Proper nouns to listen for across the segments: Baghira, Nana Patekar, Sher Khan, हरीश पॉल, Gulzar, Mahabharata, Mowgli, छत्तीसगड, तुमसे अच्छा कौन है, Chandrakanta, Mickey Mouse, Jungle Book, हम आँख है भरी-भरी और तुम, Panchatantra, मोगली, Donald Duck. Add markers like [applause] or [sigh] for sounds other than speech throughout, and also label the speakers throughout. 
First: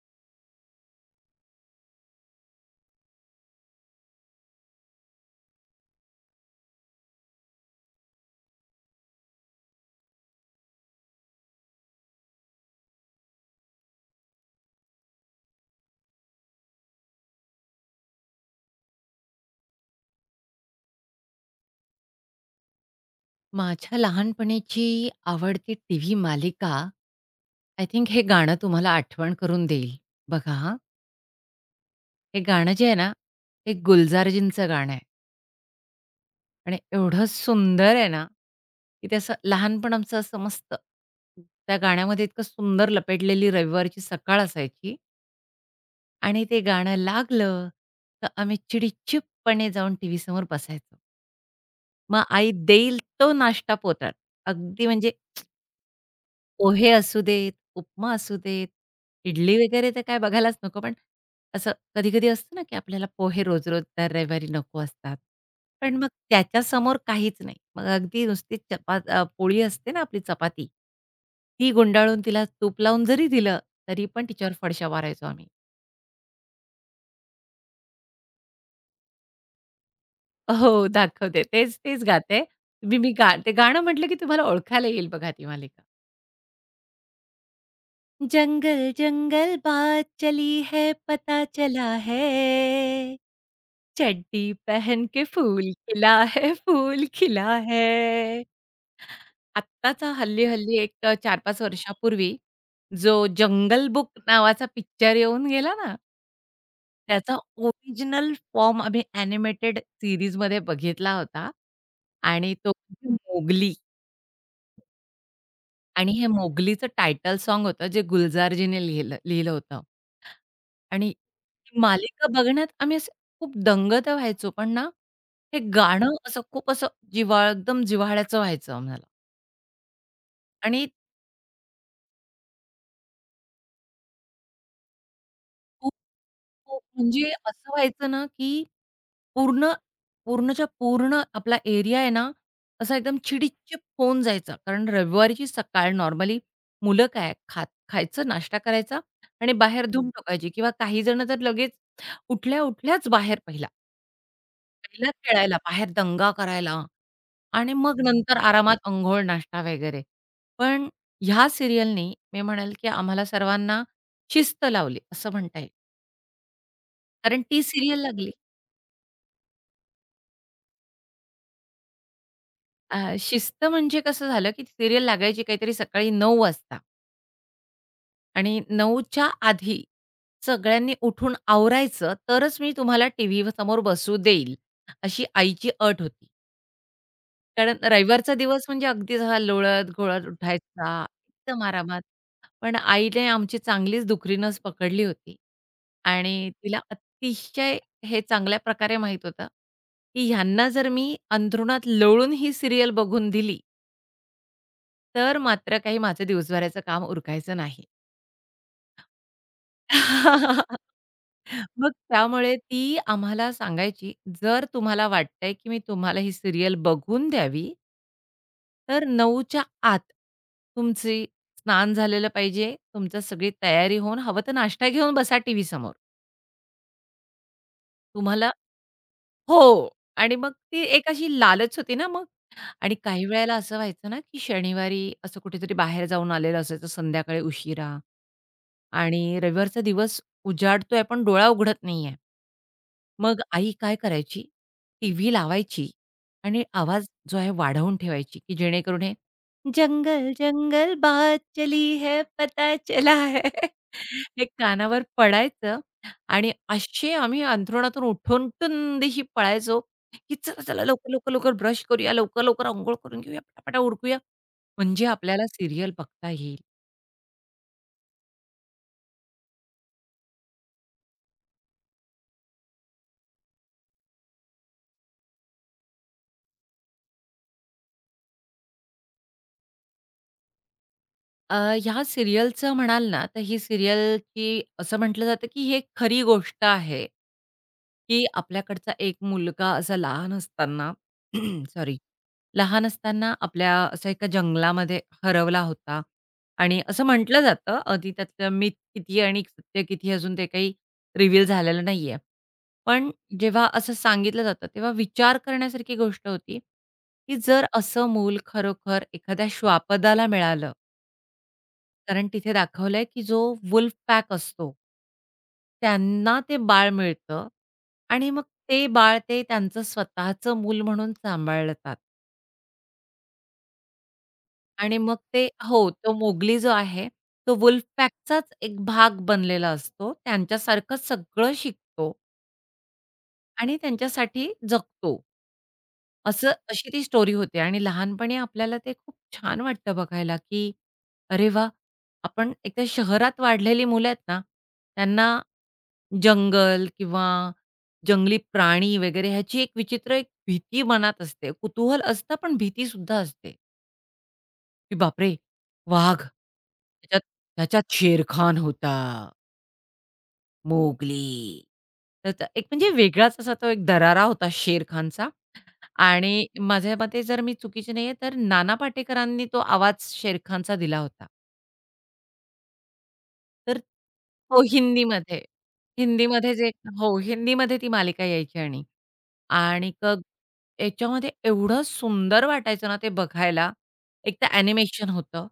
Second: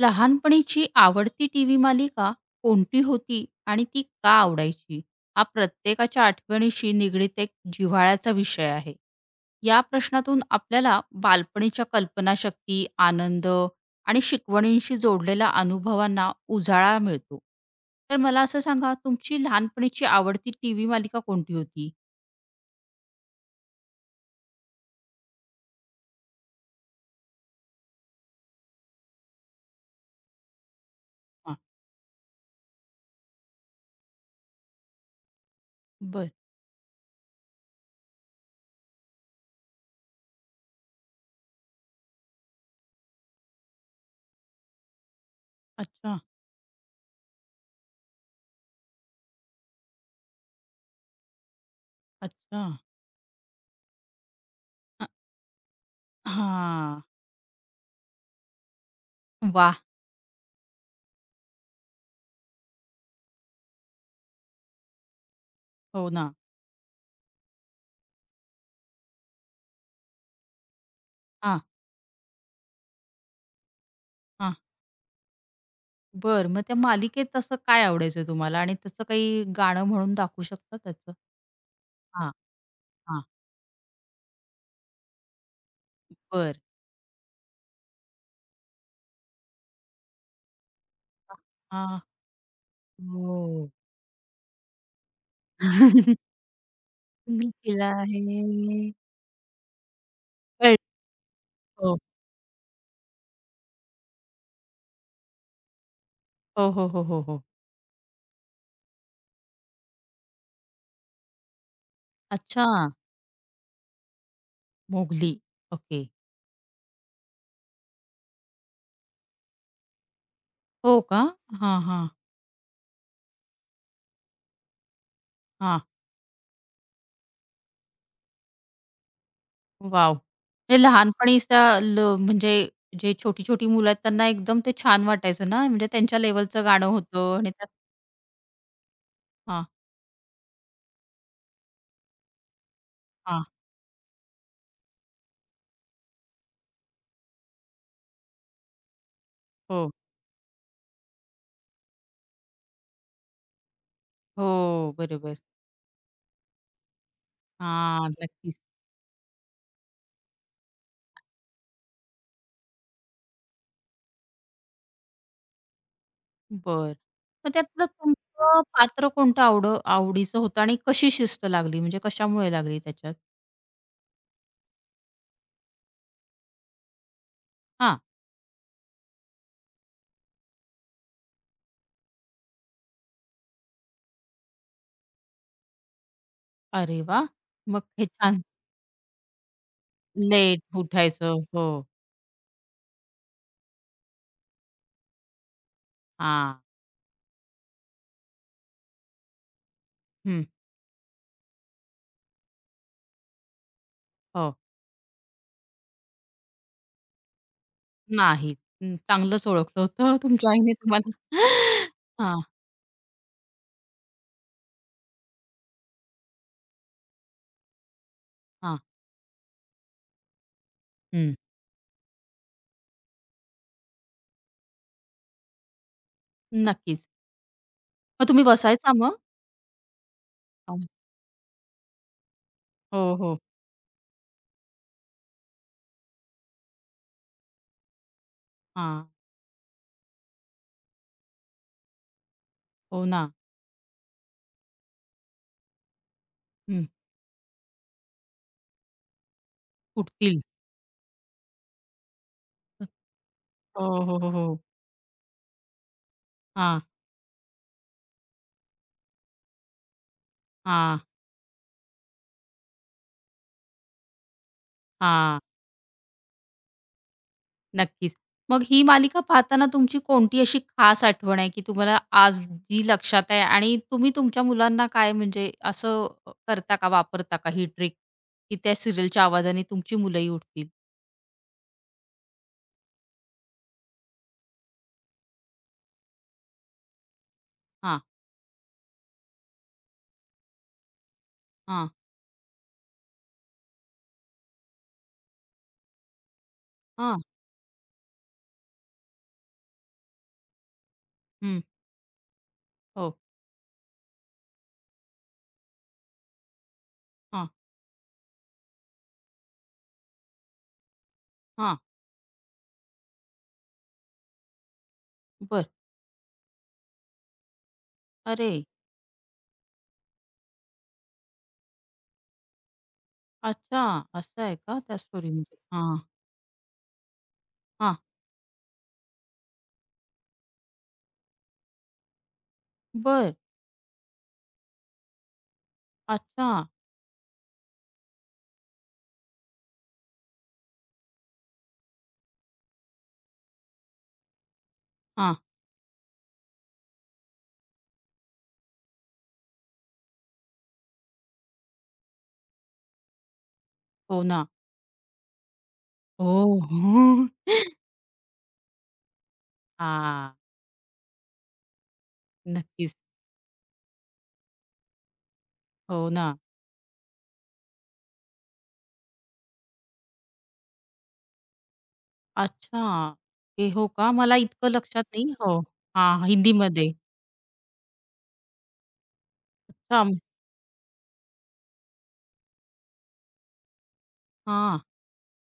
Speaker 1: लहानपणीची आवडती TV मालिका कोणती होती आणि ती का आवडायची? हा प्रत्येकाच्या आठवणीशी निगडीत एक जिव्हाळ्याचा विषय आहे. या प्रश्नातून आपल्याला बालपणीच्या कल्पनाशक्ती, आनंद आणि शिकवणींशी जोडलेल्या अनुभवांना उजाळा मिळतो. तर मला असं सांगा, तुमची लहानपणीची आवडती टीव्ही मालिका कोणती होती?
Speaker 2: माझ्या लहानपणीची आवडती टीव्ही मालिका, आय थिंक हे गाणं तुम्हाला आठवण करून देईल. बघा हां,
Speaker 1: हां.
Speaker 2: हे गाणं जे आहे ना, ते गुलजारजींचं गाणं आहे
Speaker 1: बरं.
Speaker 2: आणि एवढं सुंदर आहे ना, की ते असं लहानपण आमचं असं मस्त त्या गाण्यामध्ये इतकं सुंदर लपेटलेली रविवारची सकाळ असायची
Speaker 1: अच्छा,
Speaker 2: आणि ते गाणं लागलं, तर आम्ही चिडीचूपपणे जाऊन टीव्हीसमोर बसायचो. मग आई
Speaker 1: अच्छा.
Speaker 2: देईल तो नाश्ता पोटात. अगदी
Speaker 1: अ,
Speaker 2: म्हणजे पोहे
Speaker 1: हां.
Speaker 2: असू देत, उपमा असू देत, इडली
Speaker 1: वाह!
Speaker 2: वगैरे तर काय बघायलाच नको. पण असं कधी-कधी असतं ना, की आपल्याला पोहे रोज-रोज दर रविवारी नको असतात. पण मग
Speaker 1: हो ना.
Speaker 2: त्याच्यासमोर काहीच नाही. मग अगदी नुसती पोळी असते ना आपली चपाती,
Speaker 1: हां.
Speaker 2: ती गुंडाळून तिला तूप लावून जरी दिलं, तरी पण तिच्यावर फडशा मारायचो आम्ही.
Speaker 1: बरं. मग त्या मालिकेत तसं काय आवडायचं तुम्हाला? आणि त्याचं काही गाणं म्हणून दाखवू
Speaker 2: हो,
Speaker 1: शकता त्याचं?
Speaker 2: दाखवते. तेच
Speaker 1: हां,
Speaker 2: गाते. मी मी
Speaker 1: हां.
Speaker 2: गा ते गाणं म्हटलं, की तुम्हाला ओळखायला येईल बघा ती मालिका.
Speaker 1: बरं.
Speaker 2: जंगल, जंगल बात चली है, पता चला
Speaker 1: हां.
Speaker 2: है.
Speaker 1: हो.
Speaker 2: चड्डी पहन के फूल खिला
Speaker 1: [laughs]
Speaker 2: है, फूल खिला
Speaker 1: मी केला आहे.
Speaker 2: है. आत्ताचा हल्ली-हल्ली
Speaker 1: कळलं.
Speaker 2: एक 4
Speaker 1: हो.
Speaker 2: वर्षापूर्वी जो जंगल बुक नावाचा पिक्चर येऊन गेला ना,
Speaker 1: हो, हो, हो, हो,
Speaker 2: त्याचा
Speaker 1: हो.
Speaker 2: ओरिजिनल फॉर्म आम्ही एनिमेटेड सीरीजमध्ये बघितला होता आणि
Speaker 1: अच्छा,
Speaker 2: तो म्हणजे मोगली.
Speaker 1: मोगली. ओके.
Speaker 2: आणि हे मोगलीचं टायटल सॉन्ग होतं जे गुलजारजीने लिहिलं लिहिलं होतं.
Speaker 1: हो
Speaker 2: आणि
Speaker 1: का? हां,
Speaker 2: ती
Speaker 1: हां,
Speaker 2: मालिका बघण्यात आम्ही असे खूप दंग तर व्हायचो, पण ना, हे
Speaker 1: हां.
Speaker 2: गाणं असं खूप असं एकदम जिव्हाळ्याचं व्हायचं आम्हाला.
Speaker 1: वॉव! हे
Speaker 2: आणि
Speaker 1: लहानपणीच त्या ल म्हणजे जे छोटी-छोटी मुलं आहेत त्यांना एकदम ते छान वाटायचं ना, म्हणजे
Speaker 2: खूप
Speaker 1: त्यांच्या लेव्हलचं
Speaker 2: खूप
Speaker 1: गाणं
Speaker 2: म्हणजे
Speaker 1: होतं आणि त्यात
Speaker 2: असं व्हायचं ना, की
Speaker 1: हां,
Speaker 2: पूर्ण पूर्णच्या पूर्ण आपला एरिया आहे ना, असा एकदम
Speaker 1: हां.
Speaker 2: चिडीचीप होऊन जायचा. कारण रविवारीची सकाळ नॉर्मली मुलं काय खायचं, नाश्ता करायचा आणि बाहेर
Speaker 1: हो,
Speaker 2: धूम ठोकायची किंवा काही जण तर लगेच उठल्या-उठल्याच बाहेर पहिला.
Speaker 1: हो.
Speaker 2: पहिला
Speaker 1: बरोबर.
Speaker 2: खेळायला, बाहेर दंगा करायला आणि मग
Speaker 1: हां,
Speaker 2: नंतर
Speaker 1: नक्कीच.
Speaker 2: आरामात अंघोळ, नाश्ता वगैरे. पण ह्या सीरियलनी मी म्हणेल, की आम्हाला सर्वांना शिस्त लावली असं म्हणता येईल.
Speaker 1: बरं.
Speaker 2: कारण
Speaker 1: मग
Speaker 2: ती
Speaker 1: त्यातलं
Speaker 2: सीरियल लागली.
Speaker 1: तुमचं पात्र कोणतं आवडीचं होतं आणि कशी शिस्त लागली? म्हणजे कशामुळे लागली त्याच्यात?
Speaker 2: शिस्त म्हणजे कसं झालं, की सीरियल लागायची काहीतरी सकाळी 9:00 वाजता
Speaker 1: हां.
Speaker 2: आणि 9:00च्या आधी सगळ्यांनी उठून आवरायचं, तरच मी तुम्हाला टीव्ही समोर बसू देईल, अशी आईची अट होती.
Speaker 1: अरे वाह!
Speaker 2: कारण
Speaker 1: मग हे
Speaker 2: रविवारचा
Speaker 1: छान.
Speaker 2: दिवस म्हणजे अगदीच हा लोळत-घोळत
Speaker 1: लेट
Speaker 2: उठायचा,
Speaker 1: उठायचं.
Speaker 2: एकदम
Speaker 1: हो.
Speaker 2: आरामात. पण आईने आमची चांगलीच दुखरी पकडली होती आणि
Speaker 1: हां.
Speaker 2: तिला अतिशय हे चांगल्या प्रकारे माहीत होतं, की
Speaker 1: हं.
Speaker 2: ह्यांना जर मी अंथरुणात लोळून ही सीरियल बघून दिली
Speaker 1: हो.
Speaker 2: तर मात्र काही माझं दिवसभराचं काम उरकायचं नाही.
Speaker 1: नाही. हं. चांगलंच ओळखलं होतं तुमच्या आईने
Speaker 2: [laughs]
Speaker 1: तुम्हाला.
Speaker 2: मग
Speaker 1: [laughs] हां,
Speaker 2: त्यामुळे ती आम्हाला सांगायची, "जर तुम्हाला वाटतंय, की मी तुम्हाला ही सीरियल बघून द्यावी,
Speaker 1: हां.
Speaker 2: तर 9च्या आत तुमची
Speaker 1: हं.
Speaker 2: स्नान झालेलं पाहिजे, तुमचं सगळी तयारी होऊन, हवं तर नाश्ता घेऊन बसा टीव्ही समोर.
Speaker 1: नक्कीच. मग तुम्ही
Speaker 2: तुम्हाला."
Speaker 1: बसायचा मग?
Speaker 2: हो. आणि मग ती
Speaker 1: हां.
Speaker 2: एक अशी लालच होती ना मग. आणि
Speaker 1: हो,
Speaker 2: काही
Speaker 1: हो.
Speaker 2: वेळेला असं व्हायचं ना, की शनिवारी असं कुठेतरी बाहेर जाऊन आलेलं असायचं संध्याकाळी उशिरा.
Speaker 1: हां.
Speaker 2: आणि रविवारचा दिवस उजाडतोय पण डोळा उघडत नाहीये.
Speaker 1: हो ना.
Speaker 2: मग आई काय करायची? टीव्ही लावायची आणि
Speaker 1: हं.
Speaker 2: आवाज जो आहे वाढवून ठेवायची, की जेणेकरून हे जंगल,
Speaker 1: उठतील.
Speaker 2: जंगल बात चली है पता चला है. [laughs]
Speaker 1: हो, हो, हो,
Speaker 2: हे
Speaker 1: हो.
Speaker 2: कानावर पडायचं आणि
Speaker 1: हां,
Speaker 2: असे आम्ही अंथरुणातून उठून टुंदिशी पळायचो, की चला, चला
Speaker 1: हां,
Speaker 2: लवकर, लवकर, लवकर ब्रश करूया, लवकर, लवकर अंघोळ करून घेऊया, पटापटा उरकूया. म्हणजे
Speaker 1: हां.
Speaker 2: आपल्याला सीरियल बघता येईल.
Speaker 1: नक्कीच. मग ही मालिका पाहताना तुमची कोणती अशी खास आठवण आहे, की तुम्हाला आज जी लक्षात आहे, आणि तुम्ही तुमच्या मुलांना काय म्हणजे असं करता का, वापरता का ही ट्रिक, की त्या सीरियलच्या आवाजाने तुमची मुलंही उठतील?
Speaker 2: अ, ह्या सीरियलचं म्हणाल ना, तर ही सीरियलची असं म्हटलं जातं, की ही एक खरी गोष्ट आहे,
Speaker 1: हां,
Speaker 2: की आपल्याकडचा एक मुलगा असा लहान असताना [clears throat]
Speaker 1: हां,
Speaker 2: सॉरी, लहान असताना आपल्या असा एका जंगलामध्ये हरवला होता आणि असं
Speaker 1: हां,
Speaker 2: म्हटलं जातं, अगदी त्यातलं मिथ किती आणि सत्य किती अजून ते काही रिव्हील
Speaker 1: हं,
Speaker 2: झालेलं नाहीये. पण
Speaker 1: हो,
Speaker 2: जेव्हा असं सांगितलं जातं, तेव्हा विचार करण्यासारखी गोष्ट होती, की
Speaker 1: हां,
Speaker 2: जर असं मूल खरोखर एखाद्या श्वापदाला मिळालं,
Speaker 1: हां,
Speaker 2: कारण तिथे दाखवलंय, की जो वुल्फ पॅक असतो,
Speaker 1: बरं.
Speaker 2: त्यांना ते बाळ मिळतं आणि मग
Speaker 1: अरे,
Speaker 2: ते बाळ ते त्यांचं स्वतःचं मूल म्हणून सांभाळतात.
Speaker 1: अच्छा, असं आहे का त्या
Speaker 2: आणि मग ते,
Speaker 1: स्टोरीमध्ये?
Speaker 2: हो,
Speaker 1: हां,
Speaker 2: तो मोगली जो आहे, तो वुल्फ
Speaker 1: हां,
Speaker 2: पॅकचाच एक भाग बनलेला असतो. त्यांच्यासारखं सगळं शिकतो
Speaker 1: बरं.
Speaker 2: आणि त्यांच्यासाठी जगतो. असं
Speaker 1: अच्छा.
Speaker 2: अशी ती स्टोरी होते आणि लहानपणी आपल्याला ते खूप छान वाटतं बघायला, की अरे वाह! आपण एकतर शहरात वाढलेली मुलं आहेत ना, त्यांना
Speaker 1: हां,
Speaker 2: जंगल किंवा जंगली प्राणी वगैरे ह्याची एक विचित्र एक भीती मनात असते. कुतूहल असतं पण भीती सुद्धा असते,
Speaker 1: हो ना.
Speaker 2: की बापरे! वाघ,
Speaker 1: हो.
Speaker 2: त्याच्यात
Speaker 1: हो.
Speaker 2: त्याच्यात शेरखान होता,
Speaker 1: हां,
Speaker 2: मोगली. त्याचा एक म्हणजे
Speaker 1: नक्कीच.
Speaker 2: वेगळाच असा तो एक दरारा होता शेरखानचा.
Speaker 1: हो ना.
Speaker 2: आणि माझ्या मते जर मी चुकीची नाहीये तर नाना पाटेकरांनी तो आवाज शेरखानचा दिला होता.
Speaker 1: अच्छा. हे
Speaker 2: तर
Speaker 1: हो का? मला
Speaker 2: हो,
Speaker 1: इतकं लक्षात नाही.
Speaker 2: हिंदीमध्ये.
Speaker 1: हो. हां,
Speaker 2: हिंदीमध्ये जे
Speaker 1: हिंदीमध्ये.
Speaker 2: हो, हिंदीमध्ये ती मालिका यायची. आणि आणि
Speaker 1: अच्छा.
Speaker 2: क याच्यामध्ये एवढं सुंदर वाटायचं ना ते बघायला. एक तर
Speaker 1: हां.
Speaker 2: ॲनिमेशन होतं.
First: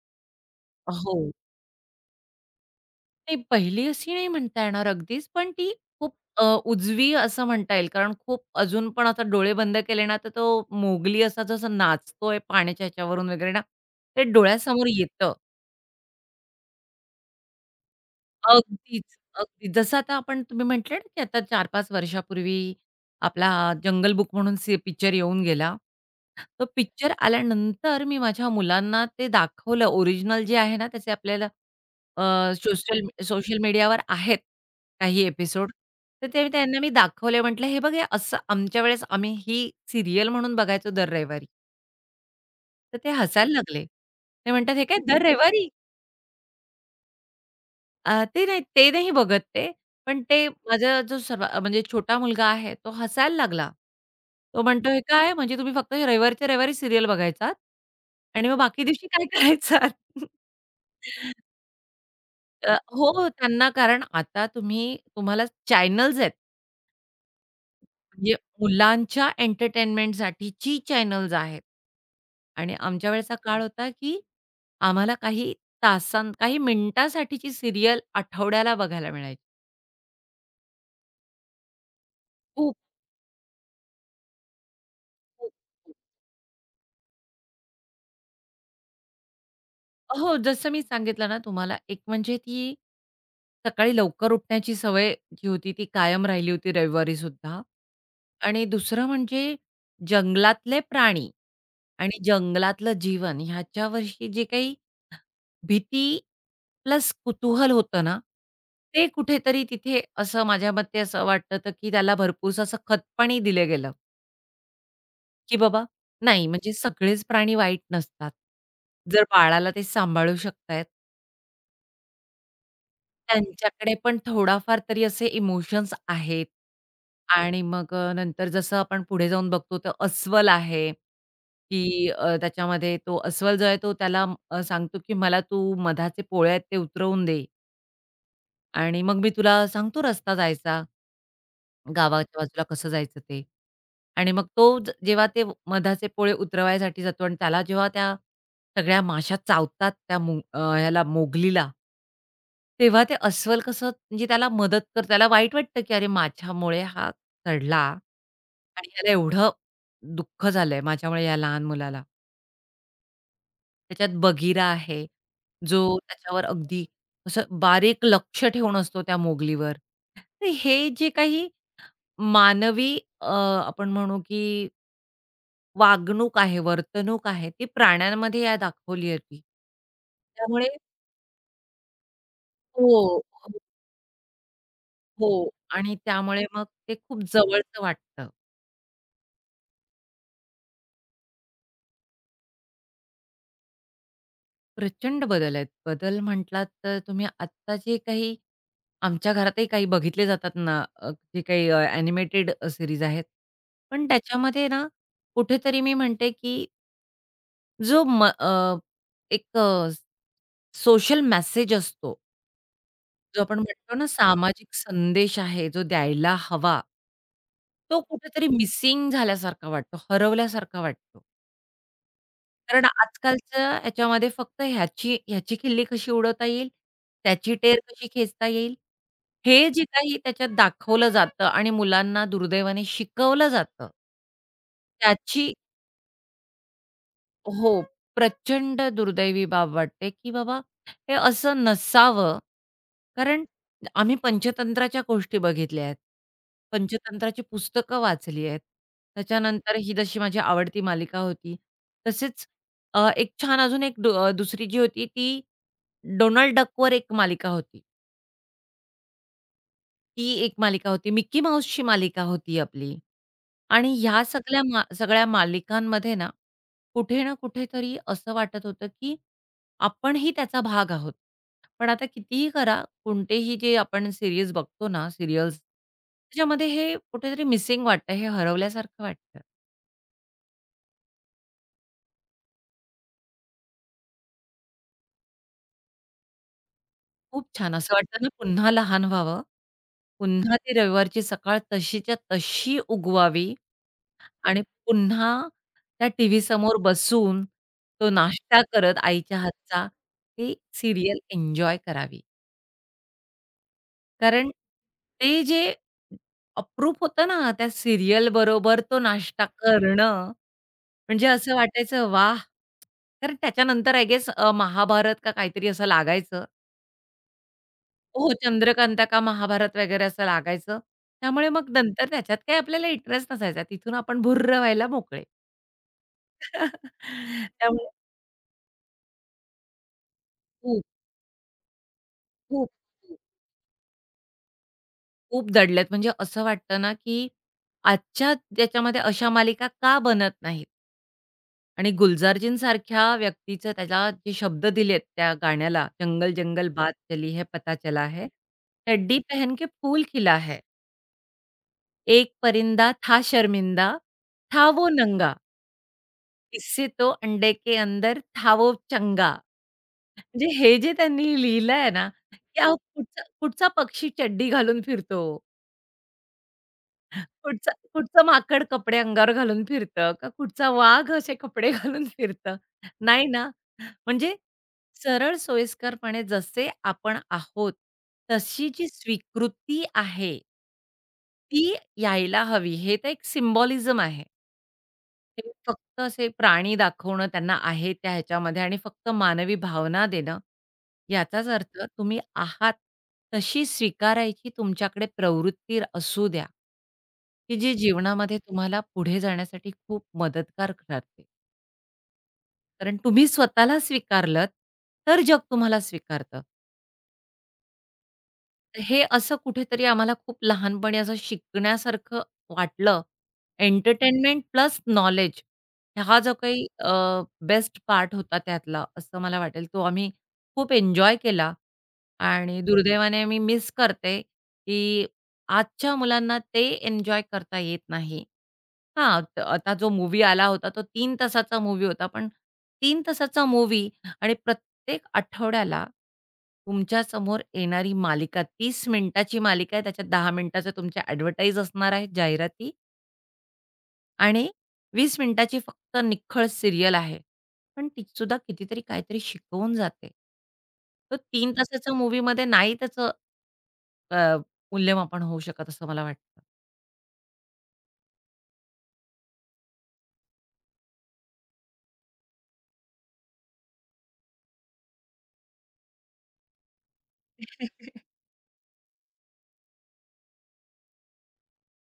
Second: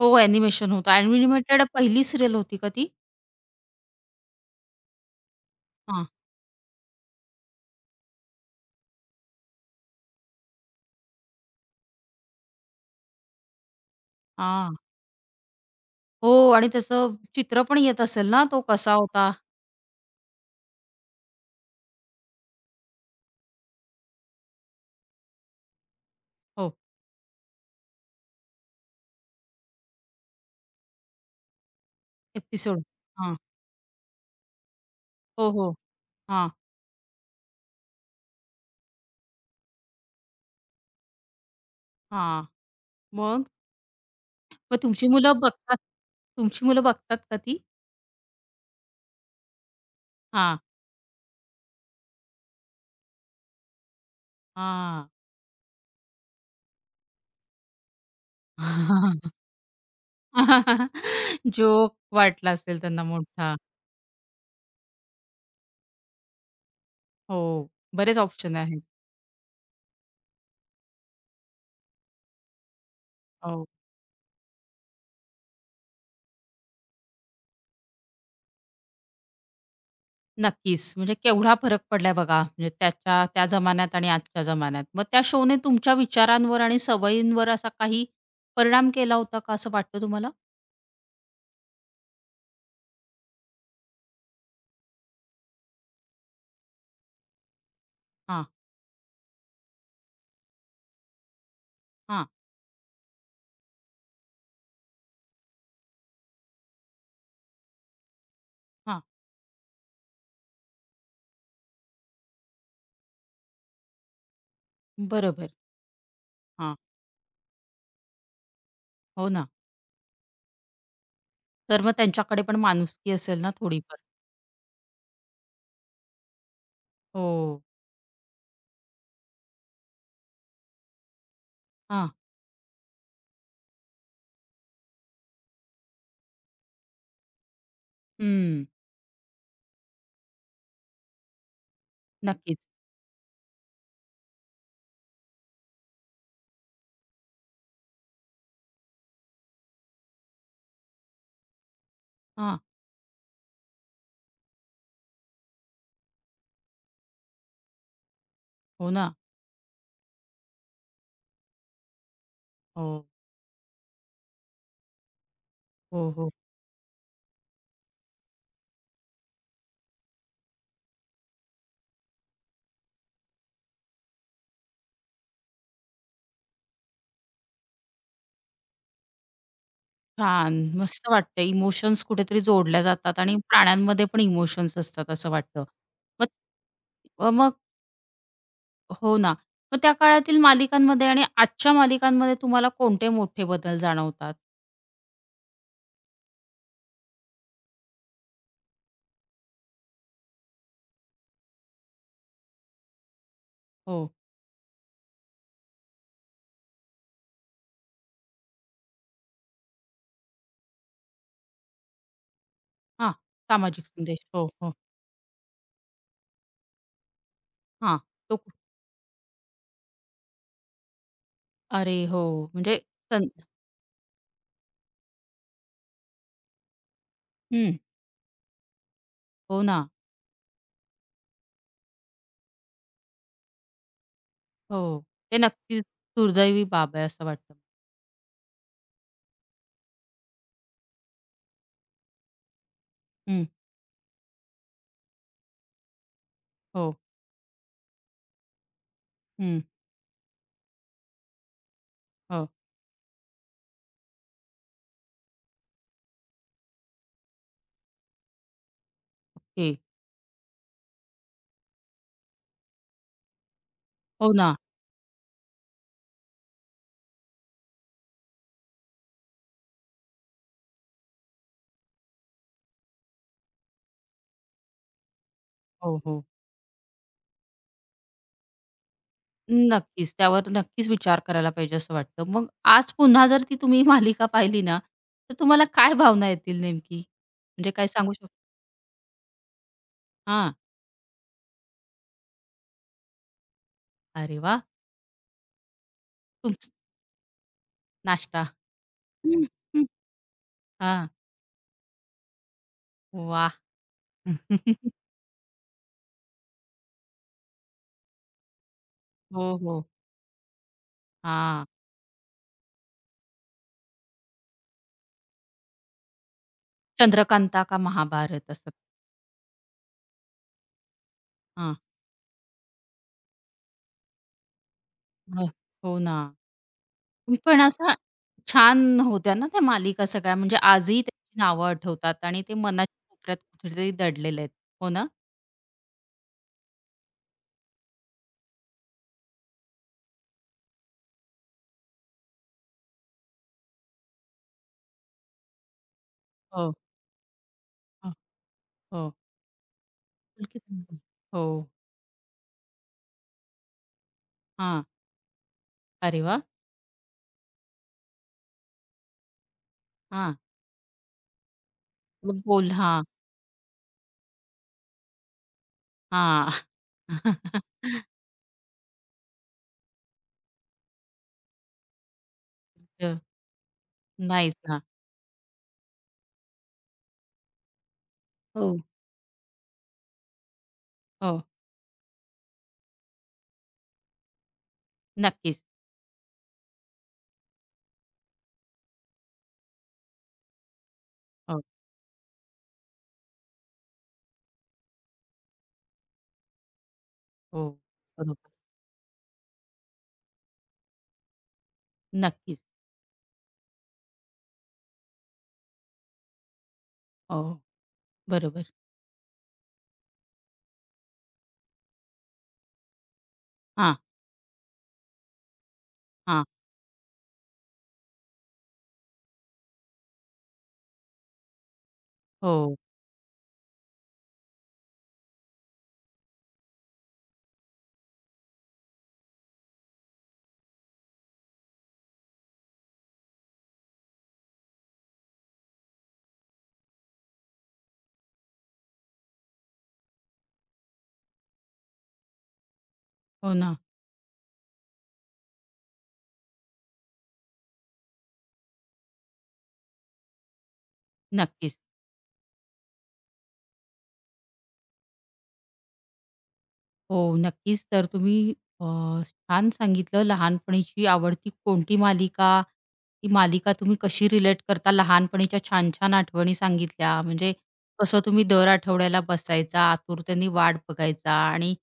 Speaker 1: हो, ॲनिमेशन होतं.
Speaker 2: हो.
Speaker 1: ॲनिमेटेड पहिली सीरियल होती का ती?
Speaker 2: नाही पहिली अशी नाही म्हणता येणार अगदीच, पण ती
Speaker 1: हां,
Speaker 2: खूप उजवी असं म्हणता येईल. कारण खूप अजून पण आता डोळे बंद केले ना, तर तो मोगली असा जसा नाचतोय पाण्याच्या ह्याच्यावरून वगैरे ना, ते
Speaker 1: हां.
Speaker 2: डोळ्यासमोर येतं.
Speaker 1: हो, आणि त्याचं चित्र पण येत असेल ना, तो कसा
Speaker 2: अगदीच,
Speaker 1: होता?
Speaker 2: अगदीच. जसं आता आपण तुम्ही म्हटले ना, की आता 4-5 वर्षापूर्वी आपला जंगल बुक म्हणून सी पिक्चर येऊन गेला. तो
Speaker 1: हो,
Speaker 2: पिक्चर आल्यानंतर मी माझ्या मुलांना ते दाखवलं ओरिजिनल जे आहे ना, त्याचे आपल्याला
Speaker 1: एपिसोड.
Speaker 2: सोशल
Speaker 1: हां.
Speaker 2: सोशल मीडियावर आहेत काही
Speaker 1: हो,
Speaker 2: एपिसोड.
Speaker 1: हो.
Speaker 2: तर ते
Speaker 1: हां,
Speaker 2: त्यांना मी दाखवले. म्हटलं, "हे बघ, हे असं आमच्या वेळेस आम्ही ही सीरियल म्हणून बघायचो दर रविवारी."
Speaker 1: हां.
Speaker 2: तर ते
Speaker 1: मग?
Speaker 2: हसायला लागले. ते म्हणतात,
Speaker 1: मग
Speaker 2: "हे काय दर
Speaker 1: तुमची मुलं
Speaker 2: [laughs] रविवारी?"
Speaker 1: बघतात, तुमची मुलं बघतात का ती?
Speaker 2: ते नाही, ते नाही बघत ते. पण ते,
Speaker 1: हां,
Speaker 2: माझा जो म्हणजे छोटा मुलगा आहे, तो हसायला लागला. तो म्हणतो, "हे
Speaker 1: हां.
Speaker 2: काय? म्हणजे तुम्ही फक्त रविवारच्या रविवारी सीरियल बघायचात आणि मग बाकी दिवशी काय
Speaker 1: [laughs]
Speaker 2: करायचात?"
Speaker 1: जोक वाटला असेल त्यांना
Speaker 2: हो, हो,
Speaker 1: मोठा.
Speaker 2: त्यांना, कारण आता तुम्ही तुम्हाला चॅनल्स आहेत.
Speaker 1: हो, बरेच
Speaker 2: म्हणजे
Speaker 1: ऑप्शन आहेत.
Speaker 2: मुलांच्या एंटरटेनमेंटसाठीची चॅनल्स आहेत. आणि आमच्या वेळेचा काळ
Speaker 1: हो.
Speaker 2: होता, की आम्हाला काही काही मिनिटासाठीची सीरियल आठवड्याला बघायला मिळायची.
Speaker 1: नक्कीच. म्हणजे केवढा फरक पडलाय बघा. म्हणजे
Speaker 2: खूप.
Speaker 1: त्याच्या त्या जमान्यात आणि आजच्या जमान्यात. मग त्या
Speaker 2: हो,
Speaker 1: शोने
Speaker 2: हो.
Speaker 1: तुमच्या विचारांवर आणि सवयींवर असा काही परिणाम केला होता का, असं वाटतं तुम्हाला?
Speaker 2: हो, जसं मी सांगितलं ना तुम्हाला, एक म्हणजे ती सकाळी लवकर उठण्याची सवय जी होती ती कायम राहिली होती रविवारी सुद्धा,
Speaker 1: हां,
Speaker 2: आणि दुसरं म्हणजे जंगलातले प्राणी आणि
Speaker 1: हां,
Speaker 2: जंगलातलं जीवन ह्याच्यावरची जी काही भीती प्लस कुतूहल होतं ना,
Speaker 1: हां.
Speaker 2: ते कुठेतरी तिथे असं माझ्या मते असं वाटतं, होतं की त्याला भरपूरसं असं खतपाणी दिलं गेलं.
Speaker 1: बरोबर.
Speaker 2: की बाबा, नाही म्हणजे
Speaker 1: हां.
Speaker 2: सगळेच प्राणी वाईट नसतात. जर
Speaker 1: हो ना.
Speaker 2: बाळाला ते सांभाळू शकतायत,
Speaker 1: तर मग त्यांच्याकडे पण माणुसकी असेल ना
Speaker 2: त्यांच्याकडे
Speaker 1: थोडीफार.
Speaker 2: पण थोडाफार तरी असे इमोशन्स आहेत. आणि
Speaker 1: हो.
Speaker 2: मग नंतर जसं आपण पुढे जाऊन बघतो तर अस्वल आहे, की
Speaker 1: हां.
Speaker 2: त्याच्यामध्ये तो अस्वल जो आहे तो त्याला सांगतो, की "मला तू मधाचे पोळे आहेत ते उतरवून दे
Speaker 1: हं.
Speaker 2: आणि मग मी तुला सांगतो रस्ता जायचा." गावाच्या बाजूला
Speaker 1: नक्कीच.
Speaker 2: कसं जायचं ते? आणि मग तो जेव्हा ते मधाचे पोळे उतरवायसाठी जातो आणि त्याला जेव्हा त्या सगळ्या माश्या चावतात त्या ह्याला मोगलीला,
Speaker 1: हां.
Speaker 2: तेव्हा ते अस्वल कसं म्हणजे त्याला मदत कर त्याला वाईट वाटतं, की अरे माझ्यामुळे हा चढला आणि
Speaker 1: हो
Speaker 2: ह्याला
Speaker 1: ना.
Speaker 2: एवढं दुःख झालंय माझ्यामुळे या लहान मुलाला.
Speaker 1: हो.
Speaker 2: त्याच्यात बघीरा आहे, जो
Speaker 1: हो, हो.
Speaker 2: त्याच्यावर अगदी असं बारीक लक्ष ठेवून असतो त्या मोगलीवर. तर हे जे काही मानवी अ, आपण म्हणू की वागणूक आहे, वर्तणूक आहे, ती प्राण्यांमध्ये या दाखवली होती.
Speaker 1: छान.
Speaker 2: त्यामुळे
Speaker 1: मस्त वाटतं. इमोशन्स कुठेतरी जोडल्या
Speaker 2: हो,
Speaker 1: जातात आणि
Speaker 2: हो,
Speaker 1: प्राण्यांमध्ये पण इमोशन्स असतात असं
Speaker 2: हो.
Speaker 1: वाटतं.
Speaker 2: आणि
Speaker 1: मग
Speaker 2: त्यामुळे मग ते खूप
Speaker 1: अ, मग
Speaker 2: जवळचं वाटतं.
Speaker 1: हो ना. मग त्या काळातील मालिकांमध्ये आणि आजच्या मालिकांमध्ये तुम्हाला कोणते मोठे बदल जाणवतात?
Speaker 2: प्रचंड बदल आहेत. बदल म्हटलात तर तुम्ही आत्ता जे काही आमच्या घरातही काही बघितले जातात ना, जे काही ॲनिमेटेड सीरीज आहेत.
Speaker 1: हो.
Speaker 2: पण त्याच्यामध्ये ना, कुठेतरी मी म्हणते की जो एक सोशल मेसेज असतो.
Speaker 1: हां,
Speaker 2: जो आपण
Speaker 1: सामाजिक
Speaker 2: म्हणतो ना,
Speaker 1: संदेश. हो, हो.
Speaker 2: सामाजिक संदेश आहे जो द्यायला हवा,
Speaker 1: हां.
Speaker 2: तो
Speaker 1: तो
Speaker 2: कुठेतरी
Speaker 1: कु-
Speaker 2: मिसिंग झाल्यासारखा वाटतो, हरवल्यासारखा वाटतो.
Speaker 1: अरे हो, म्हणजे
Speaker 2: कारण
Speaker 1: सं
Speaker 2: आजकालच्या ह्याच्यामध्ये फक्त ह्याची ह्याची खिल्ली कशी उडवता येईल, त्याची टेर
Speaker 1: हं.
Speaker 2: कशी खेचता येईल,
Speaker 1: हो
Speaker 2: हे
Speaker 1: ना.
Speaker 2: जे काही त्याच्यात दाखवलं जातं आणि मुलांना दुर्दैवाने शिकवलं जातं.
Speaker 1: हो. ते
Speaker 2: त्याची,
Speaker 1: नक्कीच दुर्दैवी बाब आहे असं वाटतं.
Speaker 2: हो, प्रचंड दुर्दैवी बाब वाटते, की बाबा, हे असं नसावं. कारण
Speaker 1: हं.
Speaker 2: आम्ही पंचतंत्राच्या गोष्टी बघितल्या आहेत.
Speaker 1: हो.
Speaker 2: पंचतंत्राची पुस्तकं वाचली आहेत.
Speaker 1: हं.
Speaker 2: त्याच्यानंतर ही जशी माझी आवडती मालिका होती. तसेच
Speaker 1: हो.
Speaker 2: एक छान अजून एक दुसरी जी होती ती डोनाल्ड डकवर एक मालिका होती.
Speaker 1: ओके.
Speaker 2: ती एक मालिका होती. मिक्की माऊसची मालिका होती आपली. आणि ह्या
Speaker 1: हो ना.
Speaker 2: सगळ्या सगळ्या मालिकांमध्ये ना, कुठे ना कुठेतरी असं वाटत होतं, की आपणही त्याचा भाग आहोत. पण आता कितीही करा, कोणतेही जे आपण सीरीज बघतो ना, सीरियल्स,
Speaker 1: हो, हो.
Speaker 2: त्याच्यामध्ये हे कुठेतरी मिसिंग वाटतं. हे हरवल्यासारखं वाटतं.
Speaker 1: नक्कीच. त्यावर नक्कीच विचार करायला पाहिजे असं वाटतं. मग आज पुन्हा जर ती तुम्ही मालिका पाहिली ना, तर तुम्हाला काय भावना येतील नेमकी?
Speaker 2: खूप
Speaker 1: म्हणजे
Speaker 2: छान
Speaker 1: काय
Speaker 2: असं
Speaker 1: सांगू
Speaker 2: वाटतं
Speaker 1: शक
Speaker 2: ना, पुन्हा लहान व्हावं.
Speaker 1: हां.
Speaker 2: पुन्हा ती रविवारची सकाळ तशीच्या तशी उगवावी.
Speaker 1: अरे वाह!
Speaker 2: आणि पुन्हा त्या टी व्ही
Speaker 1: तुमच
Speaker 2: समोर बसून तो
Speaker 1: नाश्ता.
Speaker 2: नाश्ता करत आईच्या
Speaker 1: हं, हं.
Speaker 2: हातचा, ती
Speaker 1: हां.
Speaker 2: सीरियल एन्जॉय करावी.
Speaker 1: वाह!
Speaker 2: कारण
Speaker 1: [laughs]
Speaker 2: ते जे अप्रूप होतं ना, त्या सीरियल बरोबर तो नाश्ता
Speaker 1: हो, हो.
Speaker 2: करणं, म्हणजे असं
Speaker 1: हां.
Speaker 2: वाटायचं, वाह! कारण त्याच्यानंतर आय गेस महाभारत का काहीतरी असं लागायचं.
Speaker 1: चंद्रकांता का
Speaker 2: हो,
Speaker 1: महाभारत असं.
Speaker 2: चंद्रकांता का महाभारत वगैरे असं लागायचं. त्यामुळे मग
Speaker 1: हां.
Speaker 2: नंतर त्याच्यात काही आपल्याला इंटरेस्ट नसायचा. तिथून आपण भुर्र व्हायला मोकळे.
Speaker 1: हं. हो ना.
Speaker 2: [laughs]
Speaker 1: पण
Speaker 2: त्यामुळे
Speaker 1: असा छान होत्या ना त्या मालिका सगळ्या, म्हणजे आजही त्याची नावं आठवतात आणि ते
Speaker 2: खूप,
Speaker 1: मनाच्या
Speaker 2: खूप,
Speaker 1: कोपऱ्यात कुठेतरी दडलेले आहेत. हो ना?
Speaker 2: खूप दडल्यात. म्हणजे असं वाटतं ना, की आजच्या त्याच्यामध्ये अशा मालिका का बनत नाहीत? आणि गुलजारजींसारख्या व्यक्तीचं त्याला जे शब्द दिलेत त्या गाण्याला, "जंगल जंगल
Speaker 1: हो,
Speaker 2: बात चली है पता चला
Speaker 1: हो,
Speaker 2: है,
Speaker 1: हो.
Speaker 2: चड्डी पहन के फूल खिला
Speaker 1: फुलकी
Speaker 2: है,
Speaker 1: संपली. हो.
Speaker 2: एक परिंदा था शर्मिंदा, था
Speaker 1: हां.
Speaker 2: वो नंगा,
Speaker 1: अरे वाह!
Speaker 2: इससे तो अंडे के अंदर था वो चंगा."
Speaker 1: हां.
Speaker 2: म्हणजे हे जे त्यांनी लिहिलंय ना,
Speaker 1: मग
Speaker 2: की
Speaker 1: बोल
Speaker 2: अहो
Speaker 1: हां,
Speaker 2: कुठचा कुठचा पक्षी चड्डी घालून फिरतो?
Speaker 1: हां.
Speaker 2: कुठचं
Speaker 1: [laughs]
Speaker 2: कुठचं माकड कपडे अंगावर घालून फिरतं का कुठचा वाघ असे कपडे [laughs] घालून फिरतं. नाही ना. म्हणजे
Speaker 1: नाहीच ना.
Speaker 2: सरळ सोयीस्करपणे जसे आपण आहोत, तशी
Speaker 1: हो.
Speaker 2: जी स्वीकृती आहे,
Speaker 1: हो.
Speaker 2: ती यायला हवी. हे तर एक सिम्बॉलिझम आहे. ते
Speaker 1: नक्कीच.
Speaker 2: फक्त असे प्राणी दाखवणं त्यांना आहे त्या ह्याच्यामध्ये आणि फक्त मानवी भावना देणं, याचाच
Speaker 1: हो,
Speaker 2: अर्थ तुम्ही आहात तशी स्वीकारायची तुमच्याकडे प्रवृत्ती असू द्या, की जी
Speaker 1: हो.
Speaker 2: जीवनामध्ये
Speaker 1: बरोबर.
Speaker 2: तुम्हाला पुढे जाण्यासाठी खूप मदतगार ठरते.
Speaker 1: नक्कीच.
Speaker 2: कारण तुम्ही स्वतःला स्वीकारलत, तर जग तुम्हाला स्वीकारतं.
Speaker 1: हो, बरोबर.
Speaker 2: हे असं कुठेतरी आम्हाला खूप लहानपणी असं शिकण्यासारखं वाटलं.
Speaker 1: हां,
Speaker 2: एंटरटेनमेंट प्लस नॉलेज हा जो
Speaker 1: हां.
Speaker 2: काही बेस्ट पार्ट होता त्यातला असं मला वाटेल. तो आम्ही खूप एन्जॉय केला. आणि
Speaker 1: हो,
Speaker 2: दुर्दैवाने मी मिस करते, की आजच्या मुलांना ते एन्जॉय करता येत नाही. हां, आता जो मूवी आला होता तो तीन तासाचा मूवी होता. पण 3 तासाचा मूवी आणि प्रत्येक आठवड्याला तुमच्यासमोर येणारी मालिका 30 मिनिटाची मालिका आहे. त्याच्यात 10 मिनिटाच्या तुमच्या ॲडव्हर्टाइज असणार आहेत, जाहिराती
Speaker 1: हो ना.
Speaker 2: आणि 20 मिनिटाची फक्त निख्खळ सीरियल आहे. पण ती सुद्धा कितीतरी काहीतरी शिकवून जाते. तर 3
Speaker 1: नक्कीच.
Speaker 2: तासाच्या मूव्हीमध्ये नाही त्याचं अ, मूल्यमापन होऊ शकत असं मला वाटतं.
Speaker 1: हो, नक्कीच. अ, छान सांगितलं, लहानपणीची आवडती कोणती मालिका, ती मालिका तुम्ही कशी रिलेट करता, लहानपणीच्या छान-छान आठवणी सांगितल्या. म्हणजे कसं तुम्ही दर आठवड्याला बसायचा, आतुरतेने वाट बघायचा आणि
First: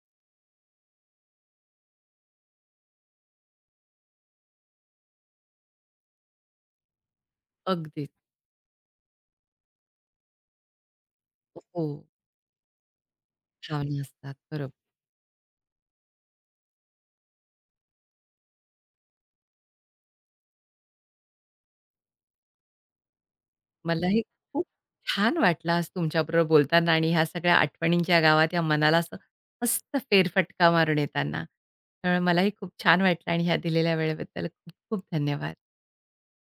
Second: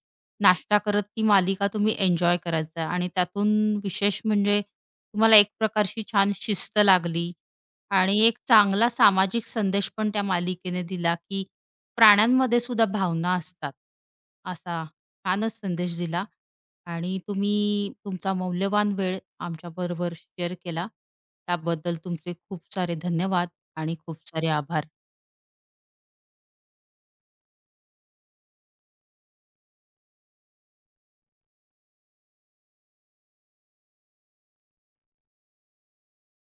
Speaker 1: नाश्ता करत ती मालिका तुम्ही एन्जॉय करायचा, आणि त्यातून विशेष म्हणजे तुम्हाला एक प्रकारची छान शिस्त लागली
Speaker 2: अगदीच.
Speaker 1: आणि एक चांगला सामाजिक संदेश पण त्या मालिकेने दिला, की
Speaker 2: हो,
Speaker 1: प्राण्यांमध्ये सुद्धा भावना असतात,
Speaker 2: भावना असतात. बरोबर.
Speaker 1: असा. छानच संदेश दिला आणि तुम्ही तुमचा मौल्यवान वेळ आमच्याबरोबर शेअर केला. त्याबद्दल तुमचे खूप सारे धन्यवाद आणि खूप
Speaker 2: मलाही
Speaker 1: सारे
Speaker 2: खूप
Speaker 1: आभार.
Speaker 2: छान वाटलं आज तुमच्याबरोबर बोलताना आणि ह्या सगळ्या आठवणींच्या गावात या मनाला असं मस्त फेरफटका मारून येताना. तर मलाही खूप छान वाटलं आणि ह्या दिलेल्या वेळेबद्दल खूप खूप धन्यवाद.